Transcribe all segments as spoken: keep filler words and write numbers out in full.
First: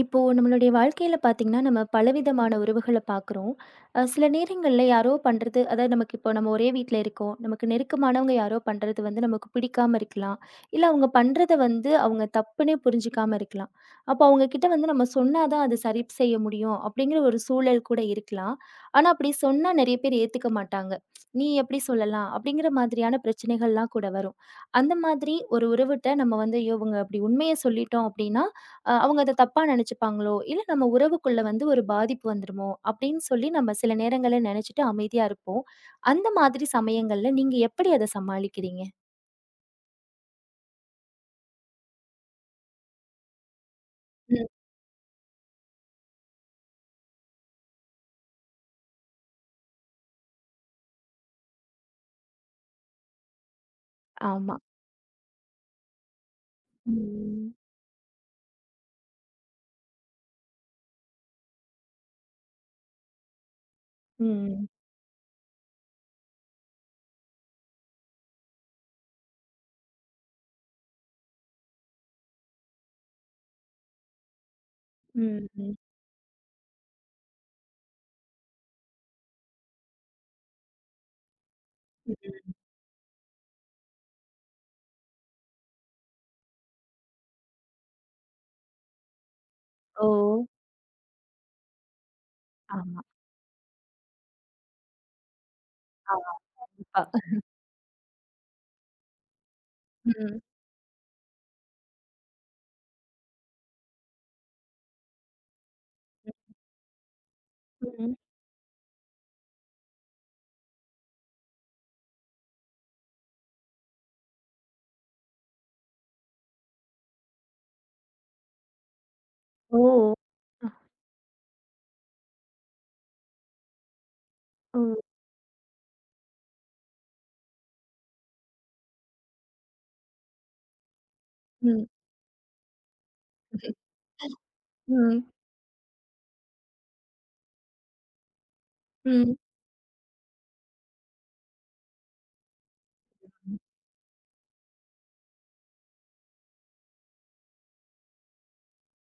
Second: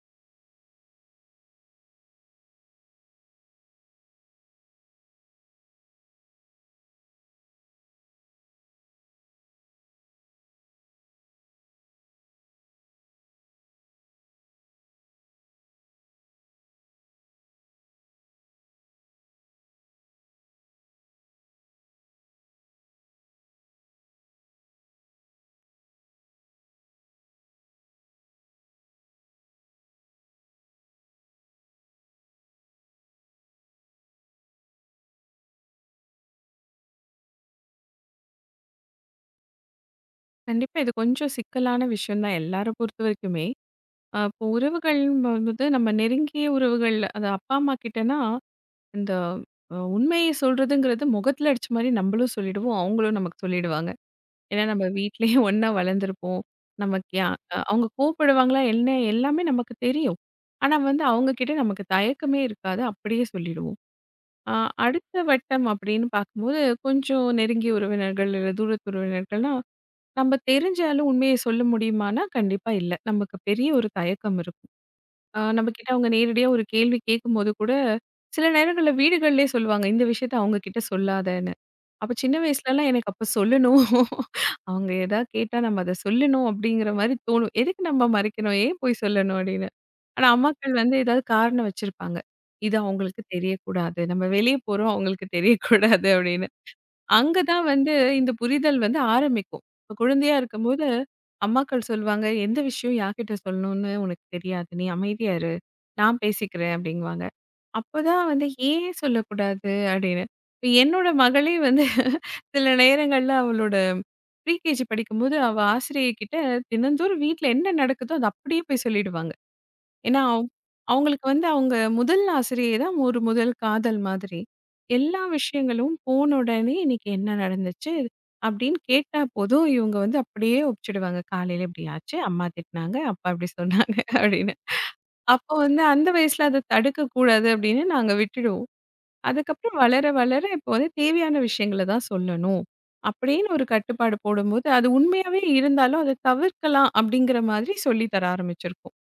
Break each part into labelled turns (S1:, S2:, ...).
S1: இப்போ நம்மளுடைய வாழ்க்கையில பார்த்தீங்கன்னா, நம்ம பலவிதமான உறவுகள பார்க்குறோம். அ சில நேரங்கள்ல யாரோ பண்றது அதாவது நமக்கு இப்போ நம்ம ஒரே வீட்ல இருக்கோம். நமக்கு நெருக்கமானவங்க யாரோ பண்றது வந்து நமக்கு பிடிக்காம இருக்கலாம். இல்ல அவங்க பண்றத வந்து அவங்க தப்புன்னே புரிஞ்சுக்காம இருக்கலாம். அப்போ அவங்க கிட்ட வந்து நம்ம சொன்னா தான் அது சரி செய்ய முடியும் அப்படிங்கிற ஒரு சூழல் கூட இருக்கலாம். ஆனா அப்படி சொன்னா நெறைய பேர் ஏத்துக்க மாட்டாங்க. நீ எப்படி சொல்லலாம்? அப்படிங்கிற மாதிரியான பிரச்சனைகள்லாம் கூட வரும். அந்த மாதிரி ஒரு உறவுட்ட நம்ம வந்து ஐயோ, இவங்க அப்படி உண்மைய சொல்லிட்டோம் அப்படின்னா, அ அவங்க அத தப்பா நெனச்சுப்பாங்களோ, இல்ல நம்ம உறவுக்குள்ள வந்து ஒரு பாதிப்பு வந்துருமோ அப்படின்னு சொல்லி நம்ம சில நேரங்கள்ல நெனச்சுட்டு அமைதியா இருப்போம். அந்த மாதிரி சமயங்கள்ல நீங்க எப்படி அத சமாளிக்கிறீங்க?
S2: கண்டிப்பா. இது கொஞ்சம் சிக்கலான விஷயம் தான் எல்லார பொறுத்தவரைக்குமே. அ இப்போ
S1: ம்.
S2: உறவுகள்ங்கும்போது நம்ம நெருங்கிய உறவுகள், அது அப்பா, அம்மா கிட்டனா, இந்த அ உண்மைய சொல்றதுங்கிறது முகத்துல அடிச்ச மாரி நம்பளும் சொல்லிடுவோம், அவங்களும் நமக்கு சொல்லிடுவாங்க.
S1: ஆமா.
S2: ஏன்னா நம்ம வீட்லயே ஒண்ணா வளர்ந்துருப்போம். நமக்கு யா
S1: ம்.
S2: அ அவங்க கோவப்படுவாங்களா என்ன எல்லாமே நமக்கு தெரியும். ஆனா வந்து அவங்க கிட்ட நமக்கு தயக்கமே இருக்காது. அப்படியே சொல்லிடுவோம். அ
S1: ம்.
S2: அடுத்த வட்டம் அப்படின்னு பார்க்கும்போது, கொஞ்சம் நெருங்கிய உறவினர்கள் இல்ல தூரத்து உறவினர்கள்னா நம்ம தெரிஞ்சாலும் உண்மைய சொல்ல முடியுமான்னா, கண்டிப்பா இல்ல. நமக்கு பெரிய ஒரு தயக்கம் இருக்கும். அ
S1: ம். ம்.
S2: நம்மகிட்ட அவங்க நேரடியா ஒரு கேள்வி கேட்கும்போது கூட, சில நேரங்கள்ல வீடுகள்லயே சொல்லுவாங்க, இந்த விஷயத்த அவங்க கிட்ட சொல்லாதன்னு. அப்ப சின்ன
S1: ம்.
S2: வயசுலலாம் எனக்கு அப்ப சொல்லணும். அவங்க ஏதா கேட்டா நம்ம அத சொல்லணும் அப்படிங்கிற மாரி தோணும். எதுக்கு நம்ம மறைக்கணும்? ஏன் போய் சொல்லணும்? அப்படின்னு.
S1: ஓ!
S2: ஆனா அம்மாக்கள் வந்து ஏதாவது காரணம் வச்சிருப்பாங்க. இது
S1: ஆமா.
S2: அவங்களுக்கு தெரியக்கூடாது. நம்ம வெளிய போறோம் அவங்களுக்கு தெரியக்கூடாது
S1: ஆ,
S2: அப்படின்னு.
S1: கண்டிப்பா.
S2: அங்க தான் வந்து இந்த புரிதல் வந்து ஆரம்பிக்கும். இப்ப குழந்தையா
S1: ம்.
S2: இருக்கும்போது, அம்மாக்கள் சொல்லுவாங்க, "எந்த விஷயம் யார்கிட்ட சொல்லணும்னு உனக்கு தெரியாது. நீ அமைதியா இரு. நான் பேசிக்கிறேன்" அப்படிங்குவாங்க.
S1: ம்.
S2: அப்பதான் வந்து "ஏன் சொல்லக்கூடாது?" அப்படின்னு. இப்ப என்னோட மகளே வந்து சில நேரங்கள்ல அவளோட ப்ரீகேஜி படிக்கும்போது, அவ ஆசிரியை கிட்ட தினந்தோறும் வீட்ல என்ன நடக்குதோ, அத அப்படியே போய் சொல்லிடுவாங்க.
S1: ஓ!
S2: ஏன்னா, அவ்
S1: அ.
S2: அவங்களுக்கு வந்து அவங்க முதல் ஆசிரியை தான் ஒரு முதல் காதல் மாதிரி.
S1: ஓ!
S2: எல்லா விஷயங்களும் போன உடனே இன்னைக்கு என்ன நடந்துச்சு? அப்படின்னு கேட்டா போதும், இவங்க வந்து அப்படியே ஒப்பிச்சுடுவாங்க. காலையில இப்படி
S1: ம்.
S2: ஆச்சு, அம்மா திட்டினாங்க, அப்பா இப்படி சொன்னாங்க அப்படின்னு.
S1: ம்.
S2: அப்போ வந்து அந்த வயசுல அத தடுக்கக்கூடாது அப்படின்னு நாங்க விட்டுடுவோம்.
S1: ம்.
S2: அதுக்கப்புறம் வளர வளர இப்போ வந்து தேவையான விஷயங்கள தான் சொல்லணும். அப்படின்னு ஒரு கட்டுப்பாடு போடும்போது, அது உண்மையாவே இருந்தாலும் அத தவிர்க்கலாம் அப்படிங்கிற மாதிரி சொல்லி தர ஆரம்பிச்சிருக்கோம்.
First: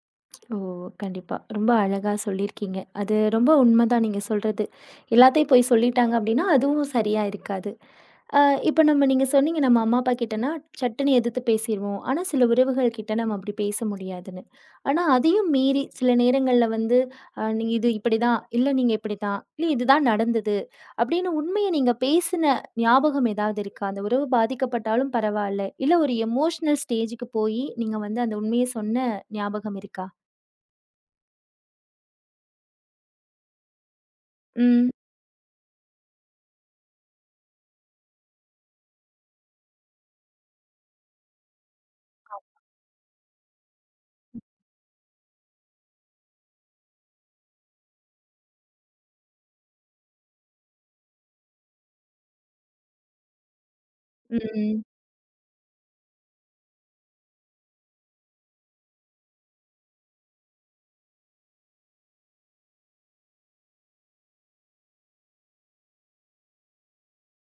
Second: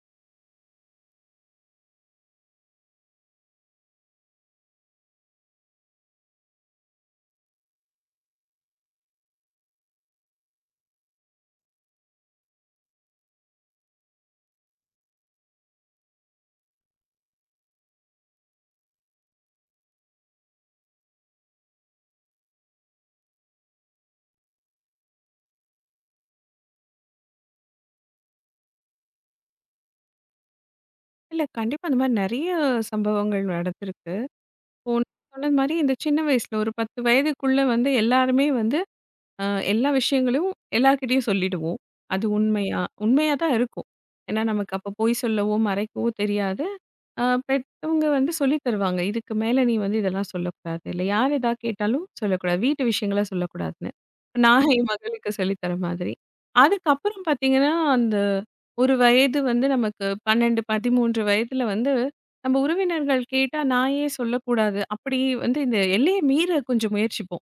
S1: ஓ! கண்டிப்பா. ரொம்ப அழகா சொல்லியிருக்கீங்க. அது ரொம்ப உண்மதான் நீங்க சொல்றது. எல்லாத்தையும் போய் சொல்லிட்டாங்க அப்டின்னா, அதுவும் சரியா இருக்காது. அ இப்ப நம்ம நீங்க சொன்னீங்க, நம்ம அம்மா, அப்பா கிட்டனா சட்டுன்னு எதிர்த்து பேசிருவோம். ஆனா, சில உறவுகள் கிட்ட நம்ம அப்டி பேச முடியாதுன்னு. ஆனா, அதையும் மீறி சில நேரங்கள்ல வந்து, அ நீங்க இது இப்டிதான், இல்ல நீங்க இப்டிதான், இல்ல இதுதான் நடந்தது அப்டின்னு உண்மைய நீங்க பேசின ஞாபகம் ஏதாவது இருக்கா? அந்த உறவு பாதிக்கப்பட்டாலும் பரவால்ல. இல்ல ஒரு எமோஷனல் ஸ்டேஜ்க்கு போயி, நீங்க வந்து அந்த உண்மைய சொன்ன ஞாபகம் இருக்கா?
S2: இல்ல. கண்டிப்பா. அந்த மாரி நெறைய சம்பவங்கள் நடந்திருக்கு.
S1: ம்,
S2: இப்போ நீங்க சொன்னது மாரி இந்த சின்ன வயசுல ஒரு பத்து வயதுக்குள்ள வந்து எல்லாருமே வந்து அ எல்லா விஷயங்களையும் எல்லார்கிட்டயும் சொல்லிடுவோம். அது உண்மையா உண்மையா தான் இருக்கும். ஏன்னா நமக்கு அப்ப பொய் சொல்லவோ, மறைக்கவோ தெரியாது. ஆ பெத்தவங்க வந்து சொல்லி தருவாங்க. இதுக்கு மேல நீ வந்து இதெல்லாம் சொல்லக்கூடாது. இல்ல யார் எதா கேட்டாலும் சொல்லக்கூடாது. வீட்டு விஷயங்கள சொல்லக்கூடாதுன்னு. நான்
S1: ம்,
S2: என் மகளுக்கு சொல்லி தர மாதிரி. அதுக்கப்புறம் பார்த்தீங்கன்னா, அந்த ஒரு வயது வந்து நமக்கு பன்னிரண்டு, பதின்மூன்று வயதுல வந்து நம்ம உறவினர்கள் கேட்டா நான் ஏன் சொல்லக்கூடாது? அப்படி வந்து இந்த எல்லைய மீற கொஞ்சம் முயற்சிப்போம்.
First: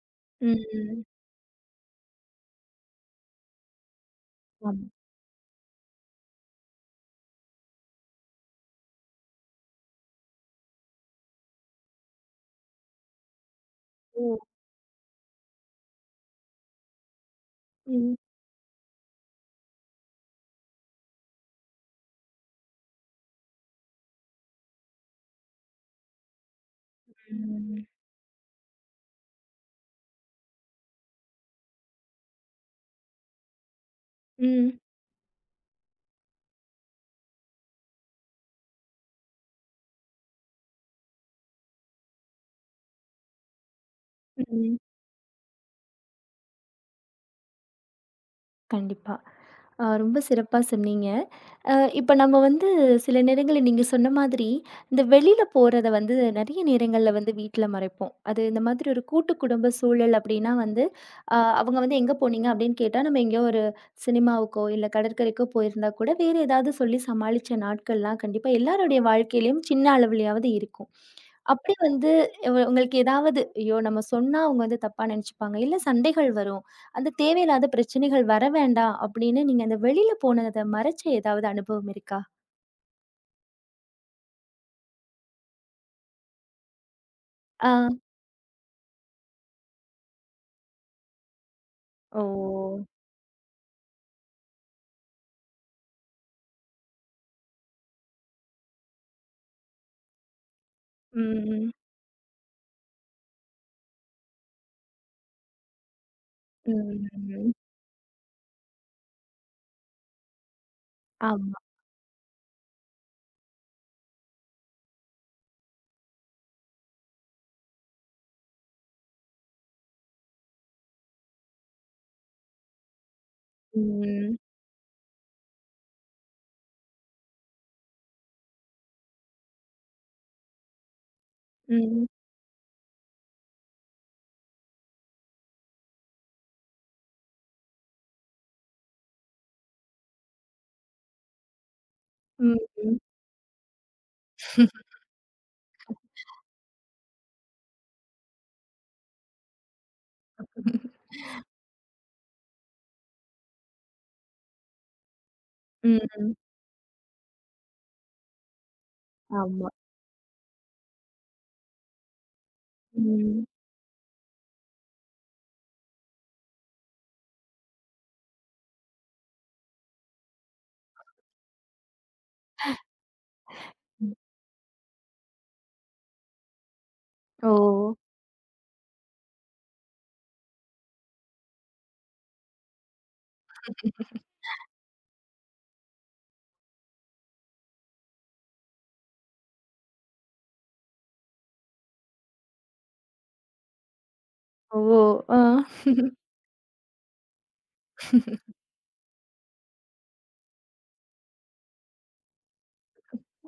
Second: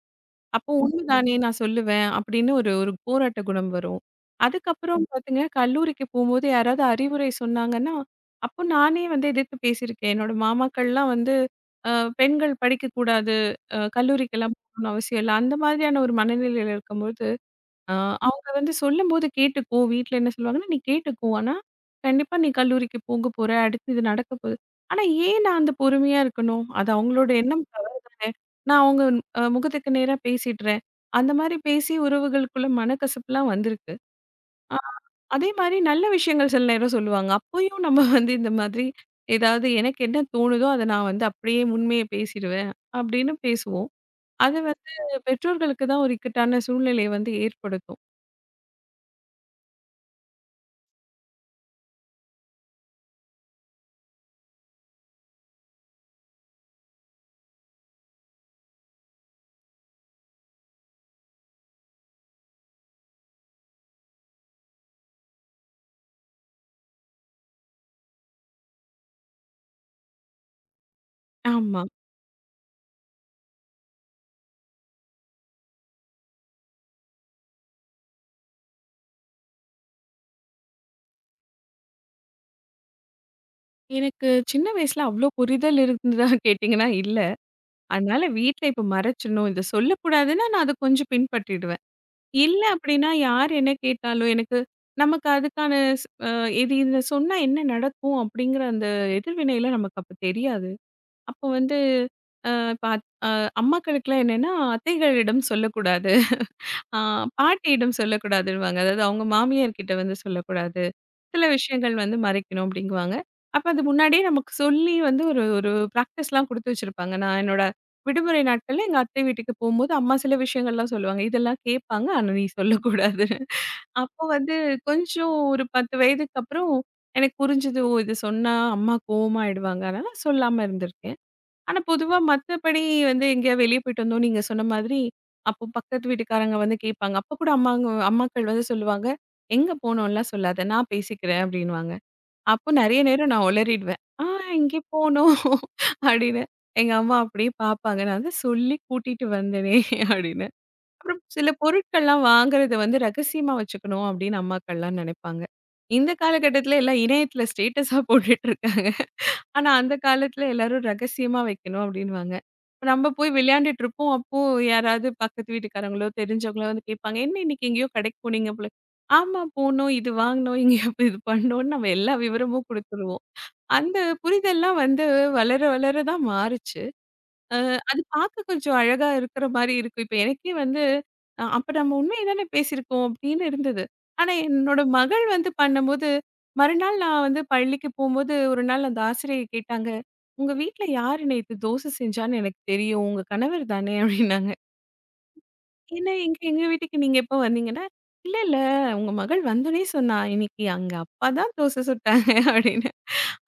S2: அப்போ
S1: ம்.
S2: உண்மைதானே நான் சொல்லுவேன் அப்படின்னு ஒரு ஒரு போராட்ட குணம் வரும்.
S1: அம்.
S2: அதுக்கப்புறம் பாத்தீங்க கல்லூரிக்கு போம்போது யாராவது அறிவுரை சொன்னாங்கன்னா, அப்போ நானே வந்து எதிர்த்து பேசியிருக்கேன். என்னோட மாமாக்கள்லாம் வந்து அ பெண்கள் படிக்கக்கூடாது, அ
S1: ஓ!
S2: கல்லூரிக்கெல்லாம் போகணும்னு அவசியம் இல்ல. அந்த மாதிரியான ஒரு மனநிலையில இருக்கும்போது ஆ
S1: ம்,
S2: அவங்க வந்து சொல்லும்போது கேட்டுக்கோ, வீட்ல என்ன சொல்லுவாங்கன்னா, "நீ கேட்டுக்கோ. ஆனா, கண்டிப்பா நீ கல்லூரிக்கு போக போற. அடுத்து இது நடக்க போகுது." ஆனா ஏன் நான் அந்த பொறுமையா இருக்கணும்? அது அவங்களோட எண்ணம்
S1: ம்,
S2: தவறு தானே. நான் அவங்க அ முகத்துக்கு நேரா பேசிடுறேன். அந்த மாரி பேசி உறவுகளுக்குள்ள மனக்கசப்புலாம் வந்திருக்கு.
S1: ம்,
S2: அ அதே மாரி நல்ல விஷயங்கள் சில நேரம் சொல்லுவாங்க. அப்பயும் நம்ம வந்து இந்த மாதிரி ஏதாவது எனக்கு என்ன தோணுதோ, அத நான் வந்து அப்படியே உண்மைய பேசிடுவேன் அப்படின்னு பேசுவோம். அது
S1: ம்.
S2: வந்து பெற்றோர்களுக்கு தான் ஒரு இக்கட்டான சூழ்நிலைய வந்து ஏற்படுத்தும்.
S1: கண்டிப்பா. அ ரொம்ப சிறப்பா சொன்னீங்க. அ இப்ப நம்ம வந்து சில நேரங்கள்ல நீங்க சொன்ன மாதிரி, இந்த வெளியில போறத வந்து நெறைய நேரங்கள்ல வந்து வீட்ல மறைப்போம். அது இந்த மாதிரி ஒரு கூட்டு குடும்ப சூழல் அப்டின்னா வந்து, அ அவங்க வந்து எங்க போனீங்க அப்டின்னு கேட்டா, நம்ம எங்கேயோ ஒரு சினிமாவுக்கோ, இல்ல கடற்கரைக்கோ போயிருந்தா கூட, வேற ஏதாவது சொல்லி சமாளிச்ச நாட்கள்லாம் கண்டிப்பா எல்லாருடைய வாழ்க்கையிலயும் சின்ன அளவுலயாவது இருக்கும். அப்படி
S2: ஆமா.
S1: வந்து, உ உங்களுக்கு ஏதாவது, ஐயோ, நம்ம சொன்னா அவங்க வந்து தப்பா நெனச்சுப்பாங்க. இல்ல சண்டைகள் வரும். அந்த தேவையில்லாத பிரச்சனைகள் வர வேண்டாம் அப்படின்னு நீங்க அந்த வெளியில போனத மறைச்ச ஏதாவது அனுபவம் இருக்கா?
S2: எனக்கு சின்ன வயசுல அவ்ளோ புரிதல் இருந்ததா கேட்டீங்கன்னா இல்ல.
S1: ஆ.
S2: அதனால வீட்ல இப்ப மறைச்சிடணும். இத சொல்லக்கூடாதுன்னா, நான் அத கொஞ்சம் பின்பற்றிடுவேன்.
S1: ஓ!
S2: இல்ல அப்படின்னா யார் என்ன கேட்டாலும் எனக்கு நமக்கு அதுக்கான ஸ் அ இது இத சொன்னா என்ன நடக்கும் அப்படிங்கிற அந்த எதிர்வினையில நமக்கு அப்ப தெரியாது. அப்ப
S1: ம்.
S2: வந்து அ இப்ப அத் அ அம்மாக்களுக்குலாம் என்னன்னா, அத்தைகளிடம் சொல்லக்கூடாது. ஆ
S1: ம்.
S2: பாட்டியிடம் சொல்லக்கூடாதுன்னுவாங்க. அதாவது அவங்க மாமியார் கிட்ட வந்து சொல்லக்கூடாது. சில
S1: ஆமா.
S2: விஷயங்கள் வந்து மறைக்கணும் அப்டிங்குவாங்க. அப்ப அது முன்னாடியே நமக்கு சொல்லி வந்து ஒரு ஒரு பிராக்டிஸ்லாம் குடுத்து வச்சிருப்பாங்க. நான் என்னோட விடுமுறை நாட்கள்ல எங்க அத்தை வீட்டுக்கு போம்போது அம்மா சில விஷயங்கள்லாம் சொல்லுவாங்க. இதெல்லாம் கேட்பாங்க. ஆனா நீ சொல்லக்கூடாது. அப்போ
S1: ம்.
S2: வந்து கொஞ்சம் ஒரு பத்து வயதுக்கு அப்புறம் எனக்கு புரிஞ்சது. ஓ! இது சொன்னா அம்மா கோவமாயிடுவாங்க. அதனால சொல்லாம இருந்திருக்கேன். ஆனா,
S1: ம்.
S2: பொதுவா மத்தபடி வந்து எங்கேயாவது வெளிய போயிட்டு வந்தோம், நீங்க சொன்ன மாதிரி, அப்போ பக்கத்து வீட்டுக்காரங்க வந்து கேட்பாங்க. அப்ப கூட அம்மாங்க அம்மாக்கள் வந்து சொல்லுவாங்க, "எங்க போனோம்லாம் சொல்லாத, நான் பேசிக்கிறேன்" அப்படின்னுவாங்க.
S1: ம்.
S2: அப்போ
S1: ம்.
S2: நெறைய நேரம் நான் ஒளறிடுவேன். "ஆ இங்கே போனோம்" அப்படின்னு. எங்க அம்மா அப்படியே பார்ப்பாங்க. நான் தான் சொல்லி கூட்டிட்டு வந்தேனே அப்படின்னு. அப்புறம் சில பொருட்கள்லாம் வாங்குறத வந்து ரகசியமா வச்சுக்கணும் அப்படின்னு அம்மாக்கள்லாம் நெனைப்பாங்க. இந்த
S1: ம்.
S2: காலகட்டத்தில எல்லாம் இணையத்தில ஸ்டேட்டஸா போட்டுட்டு இருக்காங்க.
S1: ஆமா.
S2: ஆனா, அந்த காலத்துல எல்லாரும் ரகசியமா வைக்கணும் அப்டின்னுவாங்க. நம்ம போய்
S1: ம்.
S2: விளையாண்டுட்டு இருப்போம். அப்போ யாராவது பக்கத்து வீட்டுக்காரங்களோ, தெரிஞ்சவங்களோ வந்து கேட்பாங்க. "என்ன இன்னைக்கு எங்கேயோ கடைக்கு போனீங்க போல." ஆமா போனோம், இது வாங்குனோம், இங்க அப்ப இது பண்ணோம்னு நம்ம எல்லா விவரமும் குடுத்துருவோம். அந்த
S1: ம்.
S2: புரிதல்லாம் வந்து வளர வளர தான் மாறுச்சு.
S1: ஓ!
S2: அ அது பார்க்க கொஞ்சம் அழகா இருக்கிற மாரி இருக்கும். இப்ப எனக்கே வந்து, அ அப்ப நம்ம உண்மைய தானே பேசியிருக்கோம் அப்படின்னு இருந்தது. ஆனா என்னோட மகள் வந்து பண்ணும்போது, மறுநாள் நான் வந்து பள்ளிக்கு போம்போது, ஒரு நாள் அந்த ஆசிரியை கேட்டாங்க, "உங்க வீட்ல யாரு நேத்து தோசை செஞ்சான்னு எனக்கு தெரியும். உங்க கணவர் தானே?" அப்படின்னாங்க.
S1: ஓ! ஆ.
S2: "என்ன எங்க எங்க வீட்டுக்கு நீங்க எப்போ வந்தீங்கன்னா?" "இல்ல, இல்ல. உங்க மகள் வந்தோனே சொன்னா, இன்னைக்கு அங்க அப்பா தான் தோசை சுட்டாங்க" அப்படின்னு.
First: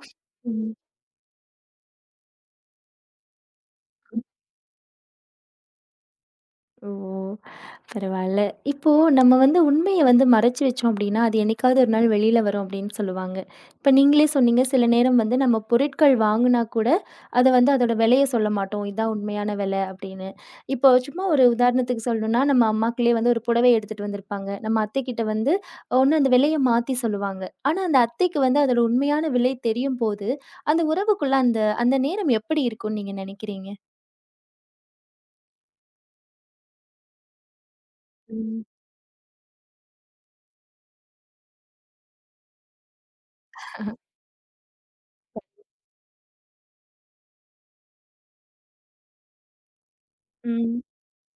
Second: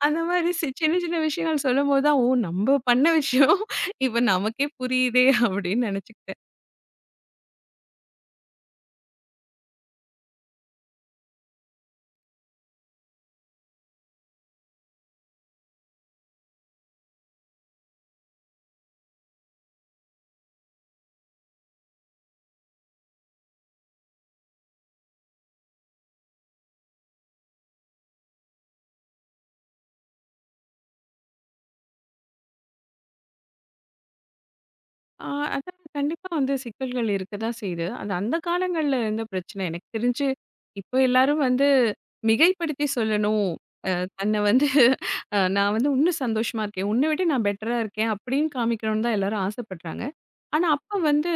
S2: அந்த மாரி சி
S1: ம்.
S2: சின்ன சின்ன விஷயங்கள் சொல்லும்போது தான், ஓ! நம்ம பண்ண விஷயம் இப்ப நமக்கே புரியுதே அப்படின்னு நினைச்சுக்கிட்டேன்.
S1: ஓ! பரவால்ல. இப்போ நம்ம வந்து உண்மைய வந்து மறைச்சு வச்சோம் அப்டின்னா, அது என்னைக்காவது ஒரு நாள் வெளில வரும் அப்டின்னு சொல்லுவாங்க. இப்ப நீங்களே சொன்னீங்க, சில நேரம் வந்து நம்ம பொருட்கள் வாங்குனா கூட, அத வந்து அதோட விலைய சொல்ல மாட்டோம். இதான் உண்மையான வில அப்டின்னு. இப்போ சும்மா ஒரு உதாரணத்துக்கு சொல்லணும்னா, நம்ம அம்மாக்களே வந்து ஒரு புடவை எடுத்துட்டு வந்திருப்பாங்க. நம்ம அத்தைக்கிட்ட வந்து ஒண்ணு அந்த விலைய மாத்தி சொல்லுவாங்க. ஆனா அந்த அத்தைக்கு வந்து அதோட உண்மையான விலை தெரியும்போது, அந்த உறவுக்குள்ள அந்த அந்த நேரம் எப்படி இருக்கும்னு நீங்க நெனைக்கிறீங்க?
S2: ஆ அதான் கண்டிப்பா வந்து சிக்கல்கள் இருக்க தான் செய்யுது. அது அந்த
S1: ம்.
S2: காலங்கள்ல இருந்த பிரச்சனை. எனக்கு தெரிஞ்சு இப்போ எல்லாரும் வந்து மிகைப்படுத்தி சொல்லணும். அ தன்னை வந்து அ நான் வந்து உன்னும் சந்தோஷமா இருக்கேன். உன்னை விட நான் பெட்டரா இருக்கேன் அப்படின்னு காமிக்கணும்னு தான் எல்லாரும் ஆசைப்படுறாங்க. ஆனா,
S1: ம்.
S2: அப்ப வந்து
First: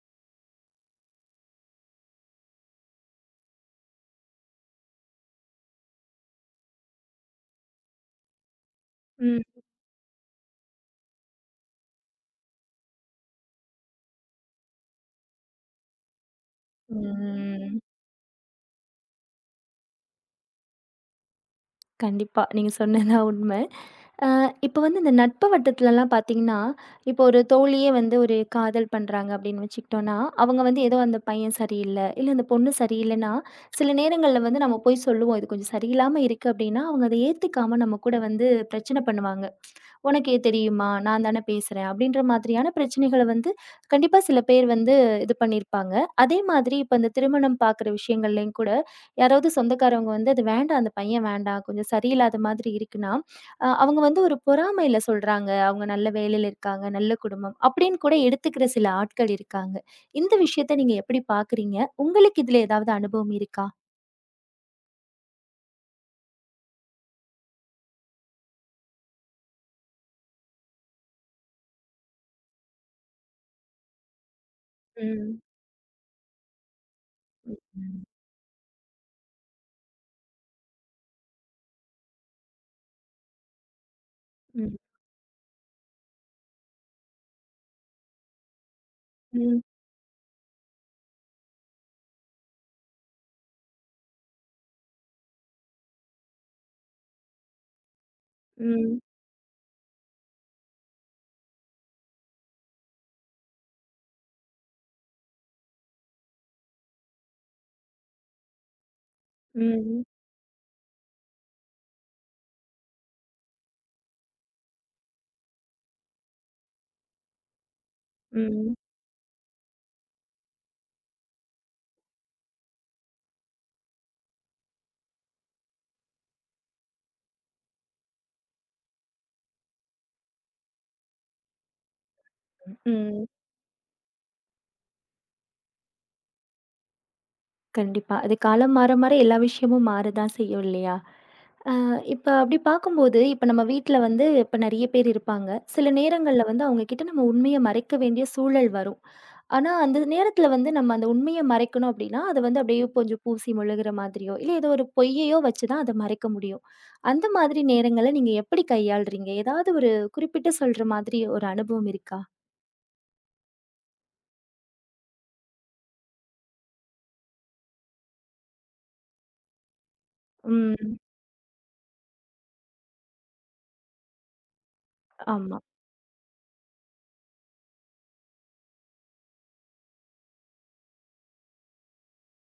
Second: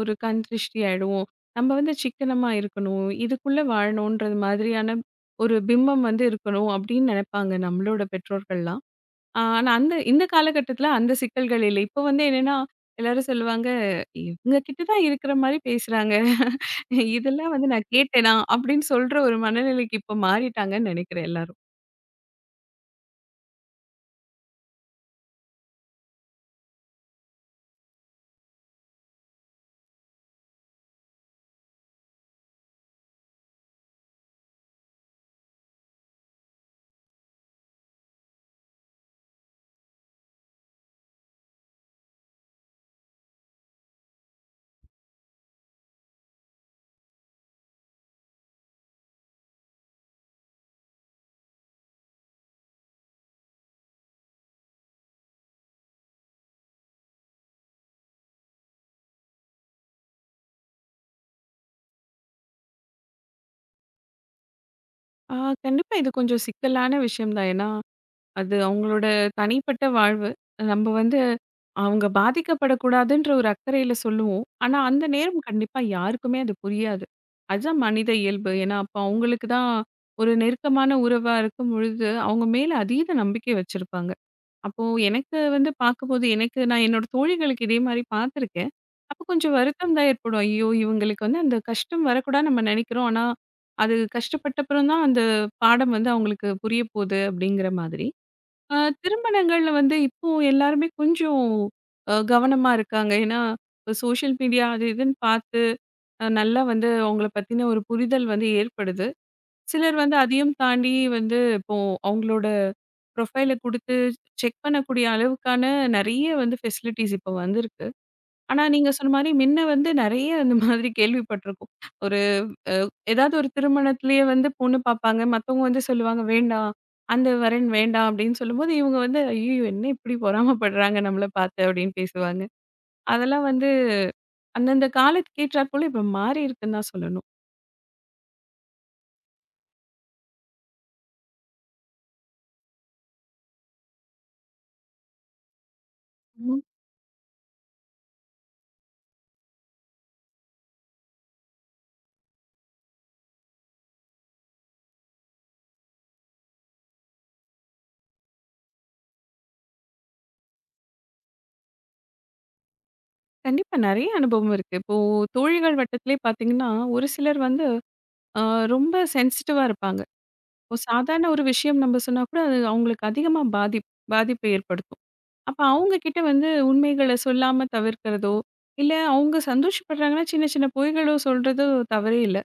S2: ஒரு கண் திருஷ்டி ஆயிடுவோம். நம்ம வந்து சிக்கனமா இருக்கணும். இதுக்குள்ள வாழணும்ன்றது மாதிரியான ஒரு பிம்பம் வந்து இருக்கணும் அப்படின்னு நினைப்பாங்க நம்மளோட பெற்றோர்கள்லாம். அ
S1: ம்.
S2: ஆனா அந்த இந்த காலகட்டத்தில அந்த சிக்கல்கள் இல்ல. இப்ப வந்து என்னன்னா, எல்லாரும் சொல்லுவாங்க, "இவங்க கிட்ட தான் இருக்கிற மாரி பேசுறாங்க. இதெல்லாம் வந்து
S1: ம்.
S2: நான் கேட்டேனா?" அப்படின்னு சொல்ற ஒரு மனநிலைக்கு இப்ப மாறிட்டாங்கன்னு நினைக்கிறேன் எல்லாரும்.
S1: கண்டிப்பா. நீங்க சொன்னதுதான் உண்மை. அ இப்ப வந்து இந்த நட்பு வட்டத்துலலாம் பார்த்தீங்கன்னா, இப்போ ஒரு தோழியே வந்து ஒரு காதல் பண்றாங்க அப்படின்னு வச்சுக்கிட்டோம்னா, அவங்க வந்து ஏதோ அந்த பையன் சரியில்ல, இல்ல அந்த பொண்ணு சரியில்லன்னா, சில நேரங்கள்ல வந்து நம்ம போய் சொல்லுவோம். இது கொஞ்சம் சரியில்லாம இருக்கு அப்படின்னா, அவங்க அதை ஏத்துக்காம நம்ம கூட வந்து பிரச்சனை பண்ணுவாங்க. "உனக்கு ஏன் தெரியுமா? நான் தானே பேசுறேன்." அப்படின்ற மாதிரியான பிரச்சனைகள வந்து கண்டிப்பா சில பேர் வந்து இது பண்ணியிருப்பாங்க. அதே மாதிரி இப்ப இந்த திருமணம் பார்க்குற விஷயங்கள்லயும் கூட யாராவது சொந்தக்காரவங்க வந்து, "அது வேண்டாம். அந்த பையன் வேண்டாம். கொஞ்சம் சரியில்லாத மாதிரி இருக்குன்னா" அ அவங்க வந்து ஒரு பொறாமையில சொல்றாங்க. அவங்க நல்ல வேலையில இருக்காங்க, நல்ல குடும்பம் அப்படின்னு கூட எடுத்துக்கிற சில ஆட்கள் இருக்காங்க. இந்த விஷயத்த நீங்க எப்படி பார்க்குறீங்க? உங்களுக்கு இதுல ஏதாவது அனுபவம் இருக்கா?
S2: ஆ கண்டிப்பா இது கொஞ்சம் சிக்கலான விஷயம் தான். ஏன்னா அது அவங்களோட தனிப்பட்ட வாழ்வு. நம்ம வந்து அவங்க பாதிக்கப்படக்கூடாதுன்ற ஒரு அக்கறையில சொல்லுவோம். ஆனா, அந்த
S1: ம்.
S2: நேரம் கண்டிப்பா யாருக்குமே அது புரியாது. அதுதான்
S1: ம்.
S2: மனித இயல்பு. ஏன்னா, அப்ப அவங்களுக்கு தான் ஒரு நெருக்கமான உறவா இருக்கும் பொழுது, அவங்க மேல அதீத நம்பிக்கை வச்சிருப்பாங்க.
S1: ம்.
S2: அப்போ எனக்கு வந்து பார்க்கும்போது எனக்கு நான் என்னோட தோழிகளுக்கு இதே மாரி பார்த்துருக்கேன். அப்ப கொஞ்சம்
S1: ம்.
S2: வருத்தம் தான் ஏற்படும். ஐயோ! இவங்களுக்கு வந்து அந்த கஷ்டம் வரக்கூடாதுன்னு நம்ம நெனைக்கிறோம். ஆனா, அது கஷ்டப்பட்ட அப்புறம் தான் அந்த பாடம் வந்து அவங்களுக்கு புரிய போகுது அப்படிங்கிற மாதிரி. ஆ
S1: ம்.
S2: திருமணங்கள்ல வந்து இப்போ எல்லாருமே கொஞ்சம் அ கவனமா இருக்காங்க. ஏன்னா, இப்ப சோஷியல் மீடியா அது இதுன்னு பார்த்து, அ நல்லா வந்து அவங்கள பத்தின ஒரு புரிதல் வந்து ஏற்படுது. சிலர்
S1: ம்.
S2: வந்து அதையும் தாண்டி வந்து இப்போ அவங்களோட ப்ரொஃபைல குடுத்து செக் பண்ணக்கூடிய அளவுக்கான நெறைய வந்து ஃபெசிலிட்டீஸ் இப்ப வந்திருக்கு. ஆனா,
S1: ம்.
S2: நீங்க சொன்ன மாரி முன்ன வந்து நெறைய இந்த மாதிரி கேள்விப்பட்டிருக்கோம். ஒரு ஏதாவது ஒரு திருமணத்திலேயே வந்து பொண்ணு பார்ப்பாங்க. மத்தவங்க வந்து சொல்லுவாங்க, "வேண்டாம். அந்த வரன் வேண்டாம்" அப்படின்னு சொல்லும்போது, இவங்க வந்து, "ஐயய்யோ! என்ன இப்படி பொறாமைப்படுறாங்க நம்மள பார்த்து" அப்படின்னு பேசுவாங்க.
S1: ம்.
S2: அதெல்லாம் வந்து அந்தந்த காலத்துக்கு ஏற்றாற்போல இப்ப மாறி இருக்குன்னு தான் சொல்லணும்.
S1: கண்டிப்பா. அது காலம் மாற மாற எல்லா விஷயமும் மாறதான் செய்யும் இல்லையா? இப்ப அப்படி பார்க்கும்போது, இப்ப நம்ம வீட்ல வந்து இப்ப நெறைய பேர் இருப்பாங்க. சில நேரங்கள்ல
S2: ம்.
S1: வந்து அவங்க கிட்ட நம்ம உண்மைய மறைக்க வேண்டிய சூழல் வரும். ஆனா, அந்த நேரத்துல வந்து நம்ம அந்த உண்மைய மறைக்கணும் அப்படின்னா, அது வந்து அப்படியே கொஞ்சம் பூசி முழுகுற மாதிரியோ, இல்ல ஏதோ ஒரு பொய்யையோ வச்சு தான் அத மறைக்க முடியும். அந்த மாதிரி நேரங்கள நீங்க எப்படி கையாளுறீங்க? ஏதாவது ஒரு குறிப்பிட்டு சொல்ற மாதிரி ஒரு அனுபவம் இருக்கா?
S2: கண்டிப்பா நெறைய அனுபவம் இருக்கு. இப்போ தோழிகள் வட்டத்திலே பார்த்தீங்கன்னா, ஒரு சிலர் வந்து அ ரொம்ப சென்சிட்டிவா இருப்பாங்க. இப்போ
S1: ம்.
S2: சாதாரண ஒரு விஷயம் நம்ம சொன்னா கூட, அது அவங்களுக்கு அதிகமா பாதிப் பாதிப்பை ஏற்படுத்தும்.
S1: ஆமா.
S2: அப்ப அவங்க கிட்ட வந்து உண்மைகள சொல்லாம தவிர்க்கிறதோ, இல்ல அவங்க சந்தோஷப்படுறாங்கன்னா, சின்ன சின்ன பொய்களோ சொல்றதோ தவறே இல்ல.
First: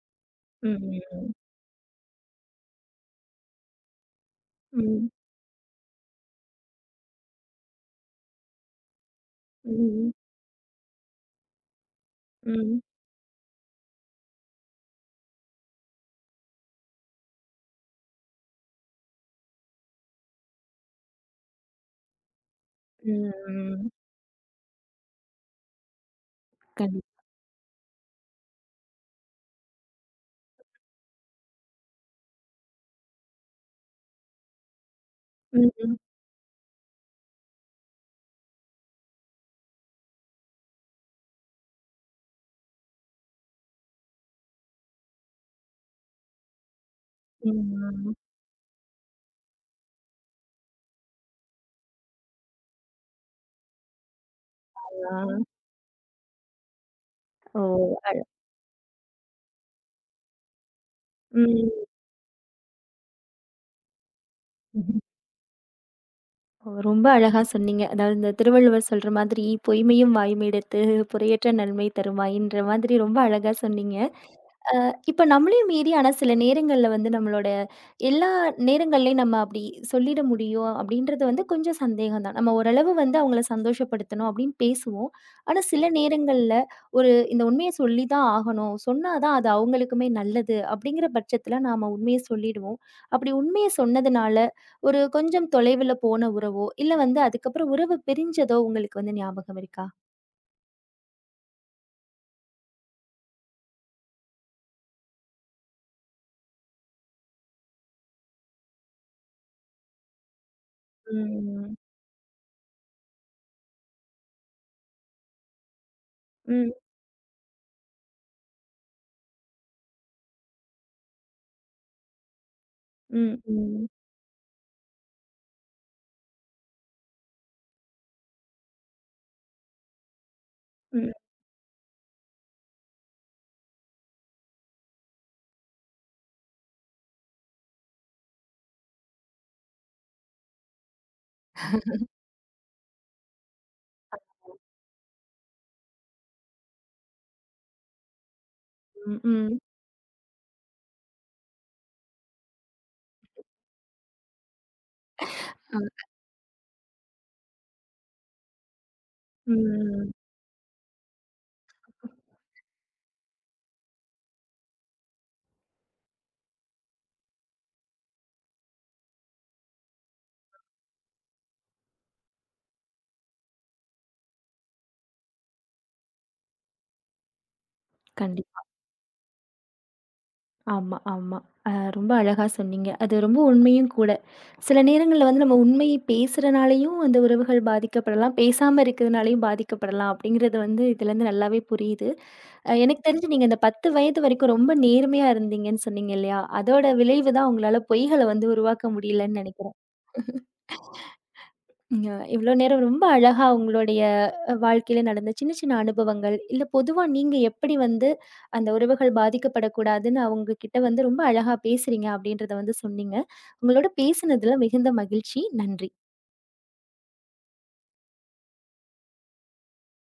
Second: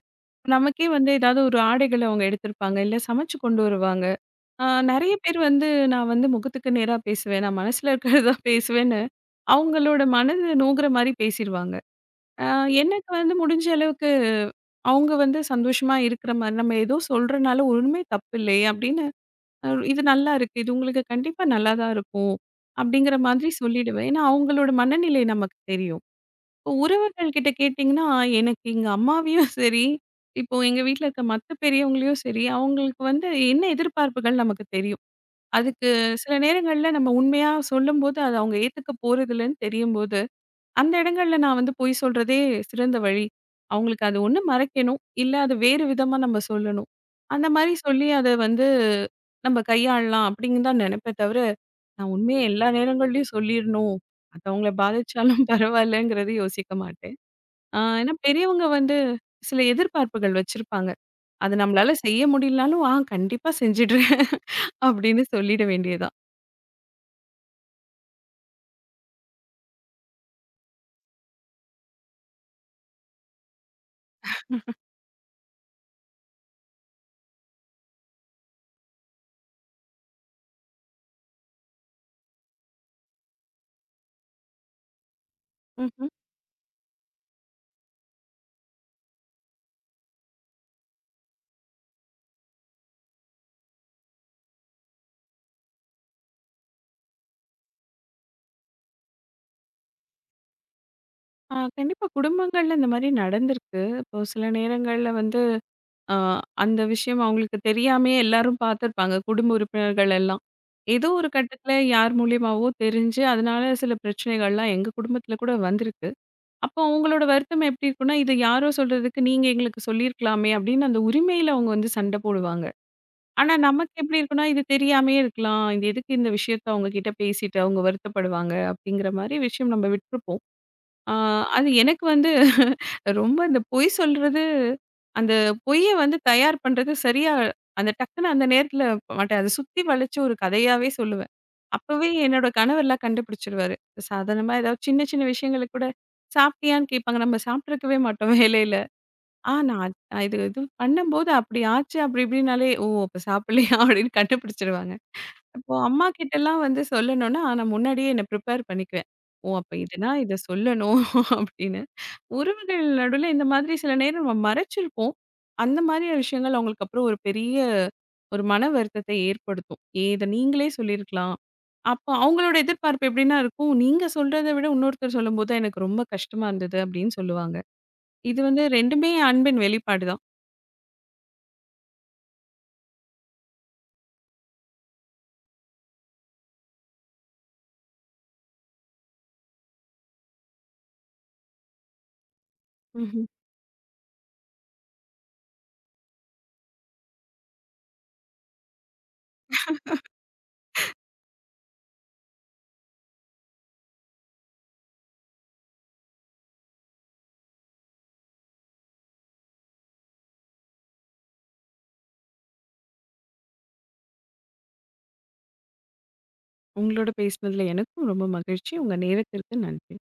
S2: நமக்கே வந்து
S1: ம்.
S2: ஏதாவது ஒரு ஆடைகள அவங்க எடுத்திருப்பாங்க. இல்ல சமைச்சு கொண்டு வருவாங்க. அ
S1: ம். ம்.
S2: நெறைய பேர் வந்து நான் வந்து முகத்துக்கு நேரா பேசுவேன். நான் மனசுல இருக்கிறத தான் பேசுவேன்னு, அவங்களோட
S1: ம்.
S2: மனது நோகுற மாரி பேசிருவாங்க. அ
S1: ம்.
S2: எனக்கு வந்து முடிஞ்ச அளவுக்கு அவங்க வந்து சந்தோஷமா இருக்கிற மாரி, நம்ம ஏதோ சொல்றனால ஒண்ணுமே தப்பு இல்லையே! அப்படின்னு அ இது நல்லா இருக்கு. இது உங்களுக்கு கண்டிப்பா நல்லா தான் இருக்கும். அப்படிங்கிற மாதிரி
S1: ம்.
S2: சொல்லிடுவேன். ஏன்னா அவங்களோட மனநிலை நமக்கு தெரியும். இப்போ
S1: கண்டிப்பா.
S2: உறவுகள் கிட்ட கேட்டிங்கன்னா, எனக்கு எங்க அம்மாவையும் சரி, இப்போ எங்க வீட்ல இருக்க மத்த பெரியவங்களையும் சரி, அவங்களுக்கு வந்து என்ன எதிர்பார்ப்புகள் நமக்கு தெரியும்.
S1: ம்.
S2: அதுக்கு
S1: ம்.
S2: சில நேரங்கள்ல நம்ம உண்மையா சொல்லும்போது, அது அவங்க ஏத்துக்க போறதில்லன்னு தெரியும்போது அந்த இடங்கள்ல நான் வந்து பொய் சொல்றதே சிறந்த வழி. அவங்களுக்கு அது ஒண்ணு மறைக்கணும், இல்ல அது வேறு விதமா நம்ம சொல்லணும். அந்த மாரி சொல்லி
S1: ம்.
S2: அத வந்து நம்ம கையாளலாம் அப்படின்னு தான் நெனைப்பே தவிர, நான் உண்மைய எல்லா நேரங்கள்லயும் சொல்லிரணும். அது அவங்கள
S1: ஆ.
S2: பாதிச்சாலும் பரவாயில்லங்கிறது யோசிக்க மாட்டேன்.
S1: ஓ!
S2: ஆ
S1: அழ
S2: ஏன்னா பெரியவங்க வந்து சில எதிர்பார்ப்புகள் வச்சிருப்பாங்க. அது
S1: ம்.
S2: நம்மளால செய்ய முடியலனாலும், ஆ கண்டிப்பா செஞ்சுடுறேன்
S1: ம்ஹ்ம்.
S2: அப்படின்னு சொல்லிட வேண்டியது தான்.
S1: ஓ! ரொம்ப அழகா சொன்னீங்க. அதாவது இந்த திருவள்ளுவர் சொல்ற மாதிரி, "பொய்மையும் வாய்மையிடத்து, புரையற்ற நன்மை தருமாயின்ற" மாதிரி ரொம்ப அழகா சொன்னீங்க. இப்ப நம்மளையும் மீறி ஆனா சில நேரங்கள்ல வந்து நம்மளோட எல்லா நேரங்கள்லயும் நம்ம அப்படி சொல்லிட முடியும் அப்படின்றது வந்து கொஞ்சம் சந்தேகம் தான். நம்ம ஓரளவு வந்து அவங்கள சந்தோஷப்படுத்தணும் அப்படின்னு பேசுவோம். ஆனா சில
S2: ம்ஹ்ம்.
S1: நேரங்கள்ல ஒரு இந்த உண்மைய சொல்லி தான் ஆகணும். சொன்னா தான் அது அவங்களுக்குமே நல்லது அப்படிங்கிற பட்சத்துல நாம உண்மைய சொல்லிடுவோம். அப்படி உண்மைய சொன்னதுனால ஒரு கொஞ்சம் தொலைவுல போன உறவோ, இல்ல வந்து அதுக்கப்புறம் உறவு பிரிஞ்சதோ உங்களுக்கு வந்து ஞாபகம் இருக்கா?
S2: ஆ கண்டிப்பா குடும்பங்கள்ல இந்த மாரி நடந்திருக்கு. இப்போ சில நேரங்கள்ல வந்து ஆ, அந்த விஷயம் அவங்களுக்கு தெரியாமயே எல்லாரும் பார்த்துருப்பாங்க. குடும்ப உறுப்பினர்கள் எல்லாம். ஏதோ ஒரு கட்டத்தில
S1: ம்.
S2: யார் மூலியமாவோ தெரிஞ்சு, அதனால சில பிரச்சனைகள்லாம் எங்க குடும்பத்தில கூட வந்திருக்கு.
S1: ம்,
S2: அப்போ அவங்களோட வருத்தம் எப்படி இருக்கும்னா, "இது யாரோ சொல்றதுக்கு நீங்க எங்களுக்கு சொல்லியிருக்கலாமே!" அப்படின்னு அந்த உரிமையில அவங்க வந்து சண்டை போடுவாங்க.
S1: ம்,
S2: ஆனா
S1: ம்.
S2: நமக்கு எப்படி இருக்கும்னா, "இது தெரியாமயே இருக்கலாம். இது எதுக்கு இந்த விஷயத்த அவங்க கிட்ட பேசிட்டு அவங்க வருத்தப்படுவாங்க?" அப்படிங்கிற மாரி விஷயம் நம்ம விட்டுருப்போம்.
S1: ம்,
S2: ஆ, அது எனக்கு வந்து ரொம்ப இந்த பொய் சொல்றது, அந்த பொய்ய வந்து தயார் பண்றது சரியா அந்த டக்குனு அந்த நேரத்துல மாட்டேன். அத சுத்தி வளைச்சு ஒரு கதையாவே சொல்லுவேன். அப்பவே என்னோட கணவர்லாம் கண்டுபிடிச்சுருவாரு. சாதாரணமா ஏதாவது சின்ன சின்ன விஷயங்களுக்கு கூட, சாப்பிட்டியான்னு கேட்பாங்க. நம்ம சாப்பிட்டுருக்கவே மாட்டோம் வேலையில.
S1: ம்,
S2: ஆ
S1: ம்,
S2: நான் அது- நான் இது இது பண்ணும்போது அப்படி ஆச்சு அப்படி இப்படின்னாலே, "ஓ! அப்ப சாப்பிடலையா?" அப்படின்னு கண்டுபிடிச்சுருவாங்க. இப்போ
S1: அ.
S2: அம்மா கிட்டலாம் வந்து சொல்லணும்னா, நான் முன்னாடியே என்ன ப்ரிப்பேர் பண்ணிக்குவேன். "ஓ! அப்ப இதுனா
S1: ம்.
S2: இத சொல்லணும்" அப்படின்னு. உறவுகள் நடுவுல இந்த மாதிரி சில நேரம் நம்ம மறைச்சிருப்போம். அந்த மாதிரியான விஷயங்கள் அவங்களுக்கு அப்புறம் ஒரு பெரிய ஒரு மன வருத்தத்தை ஏற்படுத்தும். ஏ இத நீங்களே சொல்லியிருக்கலாம். அப்போ அவங்களோட எதிர்பார்ப்பு எப்படின்னா இருக்கும், நீங்க சொல்றத விட இன்னொருத்தர் சொல்லும்போது தான் எனக்கு ரொம்ப கஷ்டமா இருந்தது அப்படின்னு சொல்லுவாங்க. இது வந்து
S1: கண்டிப்பா.
S2: 2மே அன்பின் வெளிப்பாடு தான்.
S1: ஆமா, ஆமா. அ ரொம்ப அழகா சொன்னீங்க. அது ரொம்ப உண்மையும் கூட. சில நேரங்கள்ல வந்து நம்ம உண்மையை பேசுறனாலயும் அந்த உறவுகள் பாதிக்கப்படலாம். பேசாம இருக்கிறதுனாலயும் பாதிக்கப்படலாம் அப்படிங்கிறது வந்து இதுலருந்து நல்லாவே புரியுது. அ எனக்கு
S2: ம்ஹ்ம்.
S1: தெரிஞ்சு நீங்க இந்த பத்து வயது வரைக்கும் ரொம்ப நேர்மையா இருந்தீங்கன்னு சொன்னீங்க இல்லையா? அதோட விளைவு தான் உங்களால பொய்கள வந்து உருவாக்க முடியலன்னு நெனைக்கிறேன். ம். அ இவ்ளோ நேரம் ரொம்ப அழகா உங்களுடைய அ வாழ்க்கையில நடந்த சின்ன சின்ன அனுபவங்கள், இல்ல பொதுவா நீங்க எப்படி வந்து அந்த உறவுகள் பாதிக்கப்படக்கூடாதுன்னு அவங்க கிட்ட வந்து ரொம்ப அழகா பேசுறீங்க அப்படின்றத வந்து சொன்னீங்க. உங்களோட பேசினதுல மிகுந்த மகிழ்ச்சி. நன்றி.
S2: உங்களோட பேசினதுல எனக்கும் ரொம்ப மகிழ்ச்சி. உங்க நேரத்திற்கு நன்றி.